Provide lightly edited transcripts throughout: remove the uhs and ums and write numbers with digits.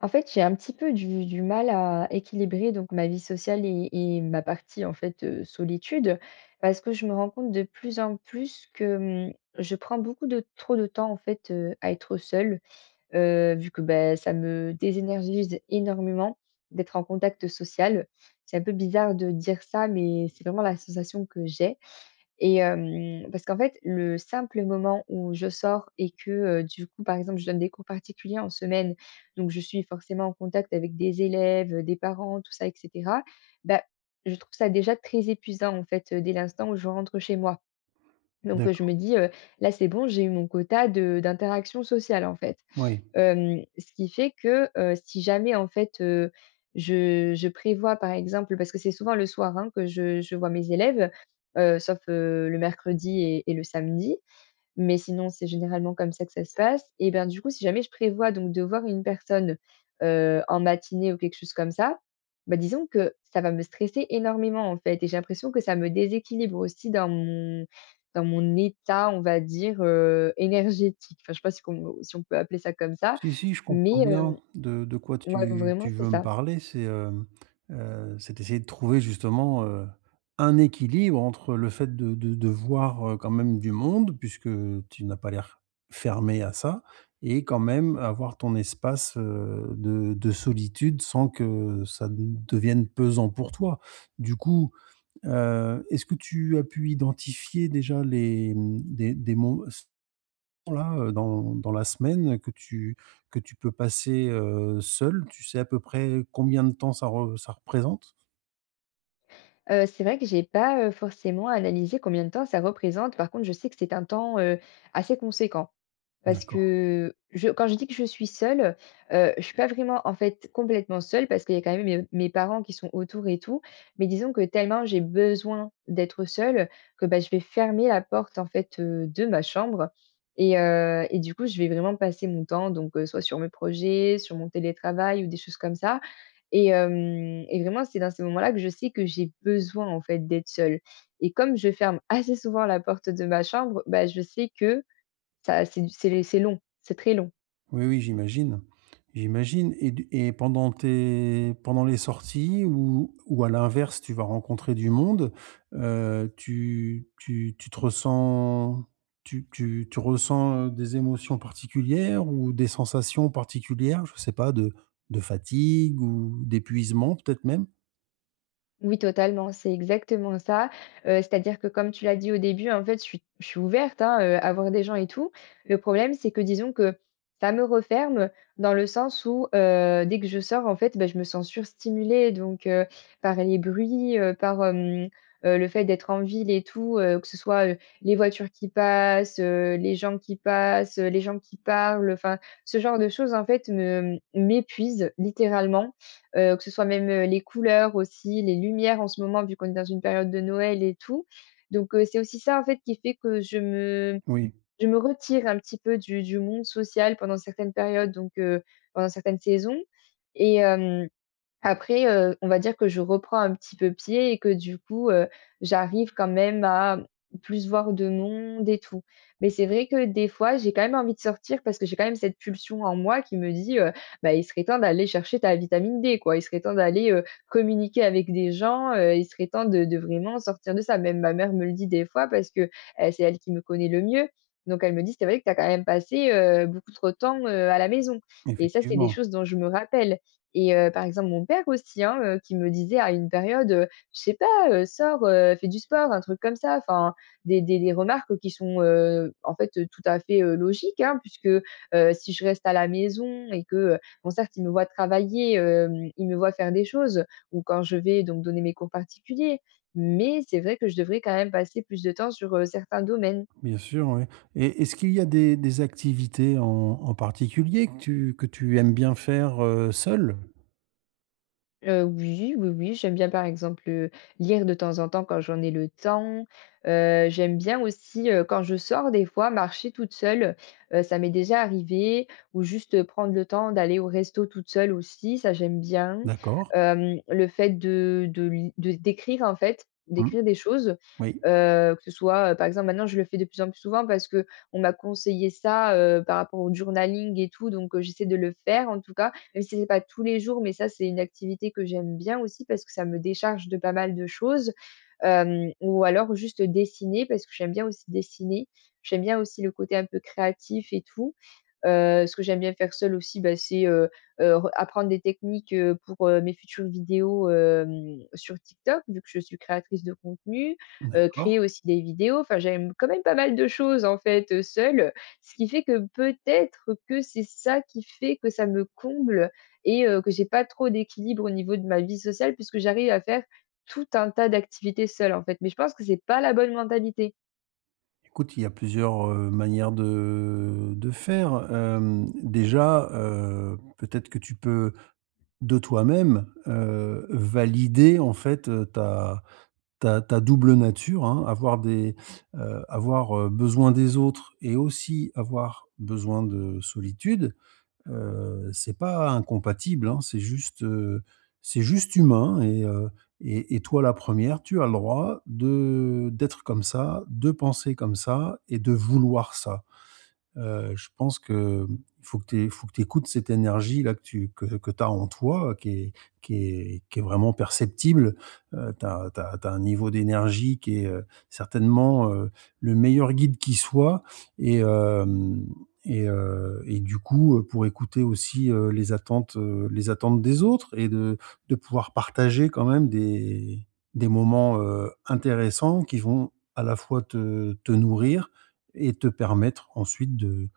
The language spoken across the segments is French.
En fait, j'ai un petit peu du mal à équilibrer donc ma vie sociale et ma partie en fait, solitude. Parce que je me rends compte de plus en plus que, je prends beaucoup de trop de temps en fait, à être seule, vu que, ça me désénergise énormément d'être en contact social. C'est un peu bizarre de dire ça, mais c'est vraiment la sensation que j'ai. Parce qu'en fait, le simple moment où je sors et que, par exemple, je donne des cours particuliers en semaine, donc je suis forcément en contact avec des élèves, des parents, tout ça et cetera. Bah, je trouve ça déjà très épuisant, en fait, dès l'instant où je rentre chez moi. Donc, je me D'accord, dis, «Là, c'est bon, j'ai eu mon quota de d'interactions sociales, en fait». oui. Ce qui fait que, si jamais en fait, je prévois par exemple parce que c'est souvent le soir, hein, que je vois mes élèves, sauf, le mercredi et le samedi mais sinon, c'est généralement comme ça que ça se passe et ben, du coup, si jamais je prévois donc de voir une personne, en matinée ou quelque chose comme ça, disons que ça va me stresser énormément, en fait et j'ai l'impression que ça me déséquilibre aussi dans mon état, on va dire, énergétique. Enfin, je sais pas si on peut appeler ça comme ça, Si, si, je mais comprends hem, bien de quoi ouais, tu vraiment, tu c'est veux me ça. parler. C'est, c'est essayer de trouver justement, un équilibre entre le fait de voir, quand même du monde, puisque tu n'as pas l'air fermé à ça et quand même avoir ton espace, de solitude sans que ça ne devienne pesant pour toi. Du coup, est-ce que tu as pu identifier déjà les, mmh, des moments là, dans la semaine que tu peux passer, seule? Tu sais à peu près combien de temps ça représente? C'est vrai que j'ai pas, forcément analysé combien de temps ça représente. Par contre, je sais que c'est un temps, assez conséquent. Parce D'accord. que je quand je dis que je suis seule, je suis pas vraiment, en fait, complètement seule parce qu'il y a quand même mes parents qui sont autour et tout. Mais disons que tellement j'ai besoin d'être seule que, je vais fermer la porte, en fait, de ma chambre et du coup, je vais vraiment passer mon temps donc soit sur mes projets, sur mon télétravail ou des choses comme ça et vraiment, c'est dans ces moments-là que je sais que j'ai besoin, en fait, d'être seule et comme je ferme assez souvent la porte de ma chambre, je sais que, ça c'est du c'est long, c'est très long. Oui, oui, j'imagine, j'imagine et du et pendant tes pendant les sorties ou à l'inverse, tu vas rencontrer du monde, tu tu tu te ressens tu tu tu ressens, des émotions particulières ou des sensations particulières? Je ne sais pas de de fatigue ou d'épuisement peut-être même? Oui, totalement, c'est exactement ça, c'est-à-dire que comme tu l'as dit au début, en fait, je suis ouverte, hein, à voir des gens et tout. Le problème, c'est que disons que ça me referme dans le sens où, dès que je sors, en fait, je me sens surstimulée donc par les bruits, le fait d'être en ville et tout, que ce soit, les voitures qui passent, les gens qui passent, les gens qui parlent, enfin, ce genre de choses, en fait, me m'épuisent littéralement que ce soit même, les couleurs aussi, les lumières en ce moment vu qu'on est dans une période de Noël et tout. Donc, c'est aussi ça en fait qui fait que je me Oui, je me retire un petit peu du monde social pendant certaines périodes donc, pendant certaines saisons et hem après, on va dire que je reprends un petit peu pied et que du coup, j'arrive quand même à plus voir de monde et tout. Mais c'est vrai que des fois, j'ai quand même envie de sortir parce que j'ai quand même cette pulsion en moi qui me dit, «Bah, il serait temps d'aller chercher ta vitamine D, quoi. Il serait temps d'aller, communiquer avec des gens, il serait temps de vraiment sortir de ça». Même ma mère me le dit des fois parce que, c'est elle qui me connaît le mieux. Donc elle me dit: «C'est vrai que tu as quand même passé, beaucoup trop de temps, à la maison» et ça, c'est des effectivement. choses dont je me rappelle. Et par exemple, mon père aussi, hein, qui me disait à une période, «Je sais pas, sors, fais du sport», un truc comme ça. Enfin, des remarques qui sont, en fait, tout à fait, logiques, hein, puisque, si je reste à la maison et que, bon, certes, il me voit travailler, il me voit faire des choses ou quand je vais donner mes cours particuliers, mais c'est vrai que je devrais quand même passer plus de temps sur, certains domaines. Bien sûr, oui. Et est-ce qu'il y a des activités en en particulier que tu aimes bien faire, seule? Oui, oui, oui, j'aime bien, par exemple, lire de temps en temps quand j'en ai le temps. J'aime bien aussi, quand je sors des fois, marcher toute seule. Ça m'est déjà arrivé ou juste, prendre le temps d'aller au resto toute seule aussi, ça j'aime bien. D'accord. Le fait de li de d'écrire, en fait, Mmh. d'écrire des choses, Oui, que ce soit, par exemple, maintenant je le fais de plus en plus souvent parce que on m'a conseillé ça, par rapport au journaling et tout, donc j'essaie de le faire en tout cas même si c'est pas tous les jours, mais ça, c'est une activité que j'aime bien aussi parce que ça me décharge de pas mal de choses. Ou alors juste dessiner parce que j'aime bien aussi dessiner. J'aime bien aussi le côté un peu créatif et tout. Ce que j'aime bien faire seule aussi, c'est, re apprendre des techniques, pour, mes futures vidéos, sur TikTok, vu que je suis créatrice de contenu, créer d'accord. aussi des vidéos. Enfin, j'aime quand même pas mal de choses, en fait, seule. Ce qui fait que peut-être que c'est ça qui fait que ça me comble et que j'ai pas trop d'équilibre au niveau de ma vie sociale puisque j'arrive à faire tout un tas d'activités seule, en fait. Mais je pense que c'est pas la bonne mentalité. Écoute, il y a plusieurs, manières de faire. Déjà, peut-être que tu peux, de toi-même, valider, en fait, heu, ta double nature, hein. Avoir des, avoir, besoin des autres et aussi avoir besoin de solitude. C'est pas incompatible, hein, c'est juste humain et toi la première, tu as le droit de d'être comme ça, de penser comme ça et de vouloir ça. Je pense que faut que tu faut que écoutes cette énergie-là que tu as en toi, qui est qui est vraiment perceptible. Tu as un niveau d'énergie qui est, certainement, le meilleur guide qui soit et hem et du coup, pour écouter aussi, les attentes des autres et de pouvoir partager quand même des moments, intéressants qui vont à la fois te nourrir et te permettre ensuite de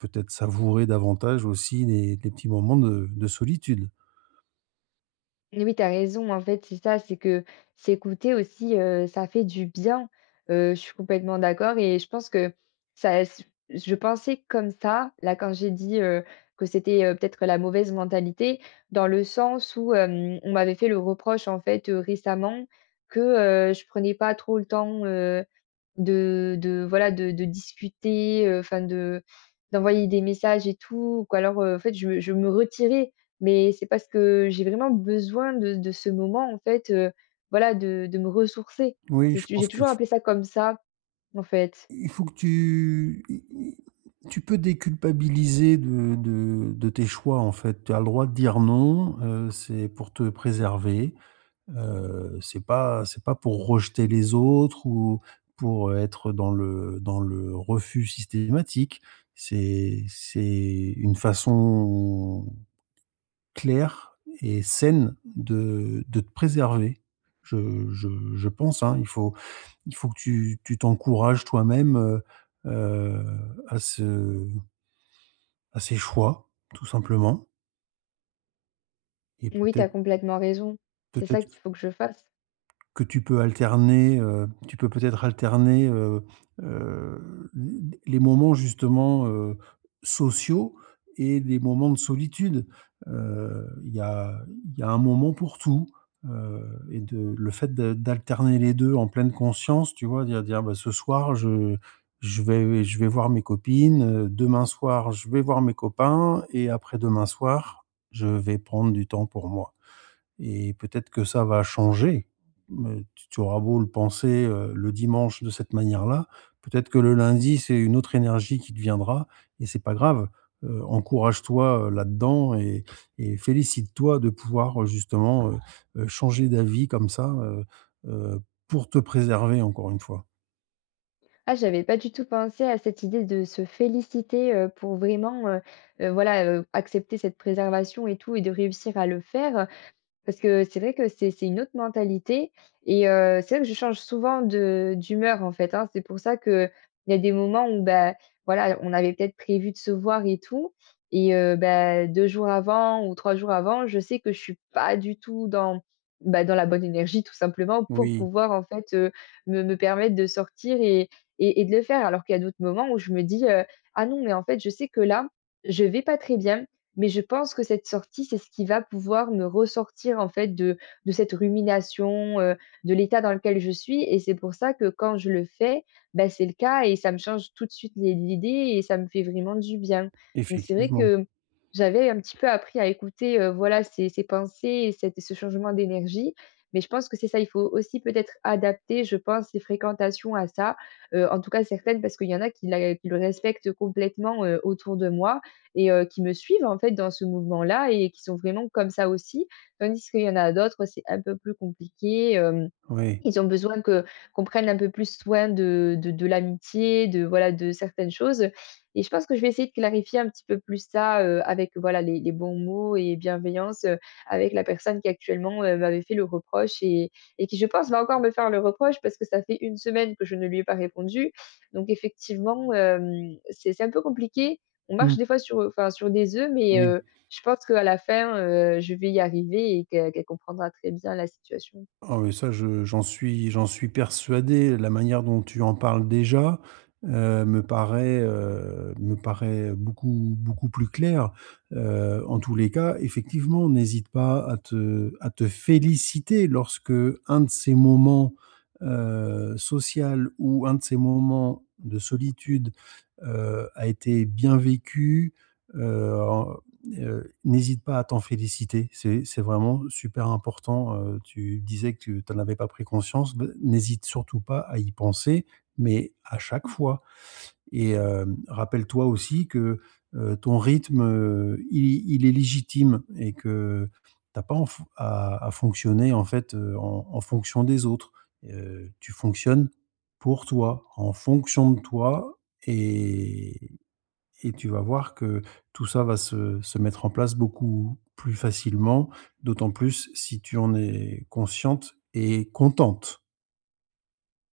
peut-être savourer davantage aussi les petits moments de solitude. Oui, tu as raison, en fait, c'est ça, c'est que s'écouter aussi, ça fait du bien. Je suis complètement d'accord et je pense que ça s je pensais comme ça, là, quand j'ai dit, que c'était, peut-être la mauvaise mentalité, dans le sens où, on m'avait fait le reproche, en fait, récemment que, je prenais pas trop le temps, de voilà, de discuter, enfin de d'envoyer des messages et tout, ou qu alors, en fait, je me retirais. Mais c'est parce que j'ai vraiment besoin de ce moment, en fait, voilà, de me ressourcer. Oui, C'est je j'ai pense qu'il toujours faut appelé ça comme ça, en fait. il faut que tu i i tu peux déculpabiliser de tes choix, en fait. Tu as le droit de dire non, c'est pour te préserver, c'est pas pour rejeter les autres ou pour être dans le refus systématique. C'est une façon claire et saine de te préserver. Je je pense, hein. Il faut que tu t'encourages toi-même, heu, à ce à ces choix, tout simplement et Oui, t'as peut-être complètement raison. C'est ça peut-être qu'il faut que je fasse. que tu peux alterner, tu peux peut-être alterner, heu, les moments justement, sociaux et les moments de solitude. Il y a il y a un moment pour tout, heu et de le fait de d'alterner les 2 en pleine conscience, tu vois? Dire: «Bah, ce soir, je vais voir mes copines, demain soir, je vais voir mes copains et après-demain soir, je vais prendre du temps pour moi» et peut-être que ça va changer. Mais tu auras beau le penser, le dimanche de cette manière-là, peut-être que le lundi, c'est une autre énergie qui te viendra et c'est pas grave. Encourage-toi, là-dedans et félicite-toi de pouvoir, justement, changer d'avis comme ça, heu, pour te préserver encore une fois. Ah, j'avais pas du tout pensé à cette idée de se féliciter, pour vraiment, voilà, accepter cette préservation et tout et de réussir à le faire. Parce que c'est vrai que c'est une autre mentalité et c'est vrai que je change souvent de d'humeur, en fait, hein. C'est pour ça que il y a des moments où, voilà, on avait peut-être prévu de se voir et tout et bah, 2 jours avant ou 3 jours avant, je sais que je suis pas du tout dans, bah, dans la bonne énergie tout simplement pour Oui, pouvoir, en fait, me permettre de sortir et de le faire. Alors qu'il y a d'autres moments où je me dis, «Ah non, mais en fait, je sais que là, je vais pas très bien, mais je pense que cette sortie, c'est ce qui va pouvoir me ressortir en fait de cette rumination, de l'état dans lequel je suis et c'est pour ça que quand je le fais, c'est le cas et ça me change tout de suite les l'idée et ça me fait vraiment du bien. Donc c'est vrai effectivement. que j'avais un petit peu appris à écouter, voilà ces pensées et cette ce changement d'énergie, mais je pense que c'est ça, il faut aussi peut-être adapter, je pense, les fréquentations à ça, en tout cas certaines parce qu'il y en a qui le respectent complètement, autour de moi et qui me suivent, en fait, dans ce mouvement-là et qui sont vraiment comme ça aussi. Tandis qu'il y en a d'autres, c'est un peu plus compliqué, hem Oui. ils ont besoin que qu'on prenne un peu plus soin de l'amitié, de voilà, de certaines choses, et je pense que je vais essayer de clarifier un petit peu plus ça, avec voilà les bons mots et bienveillance, avec la personne qui actuellement, m'avait fait le reproche et qui je pense va encore me faire le reproche parce que ça fait une semaine que je ne lui ai pas répondu. Donc effectivement, c'est un peu compliqué. On marche Mmh. des fois sur, enfin sur des œufs mais Oui. Je pense qu'à la fin, je vais y arriver et qu'elle comprendra très bien la situation. Ah oui, ça, je j'en suis persuadé. La manière dont tu en parles déjà, me paraît beaucoup beaucoup plus claire. En tous les cas, effectivement, n'hésite pas à te féliciter lorsque un de ces moments, social ou un de ces moments de solitude, a été bien vécu, heu, n'hésite pas à t'en féliciter, c'est vraiment super important, tu disais que tu en avais pas pris conscience, beh, n'hésite surtout pas à y penser, mais à chaque fois rappelle-toi aussi que, ton rythme, il est légitime et que tu as pas en fon à fonctionner en fait, en en fonction des autres. Tu fonctionnes pour toi, en fonction de toi et et tu vas voir que tout ça va se mettre en place beaucoup plus facilement, d'autant plus si tu en es consciente et contente.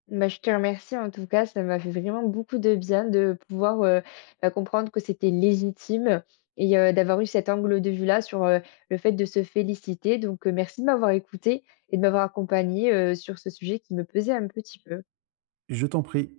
Bah, je te remercie en tout cas, ça m'a fait vraiment beaucoup de bien de pouvoir, bah, comprendre que c'était légitime et d'avoir eu cet angle de vue-là sur, le fait de se féliciter donc, merci de m'avoir écoutée et de m'avoir accompagnée, sur ce sujet qui me pesait un petit peu. Je t'en prie.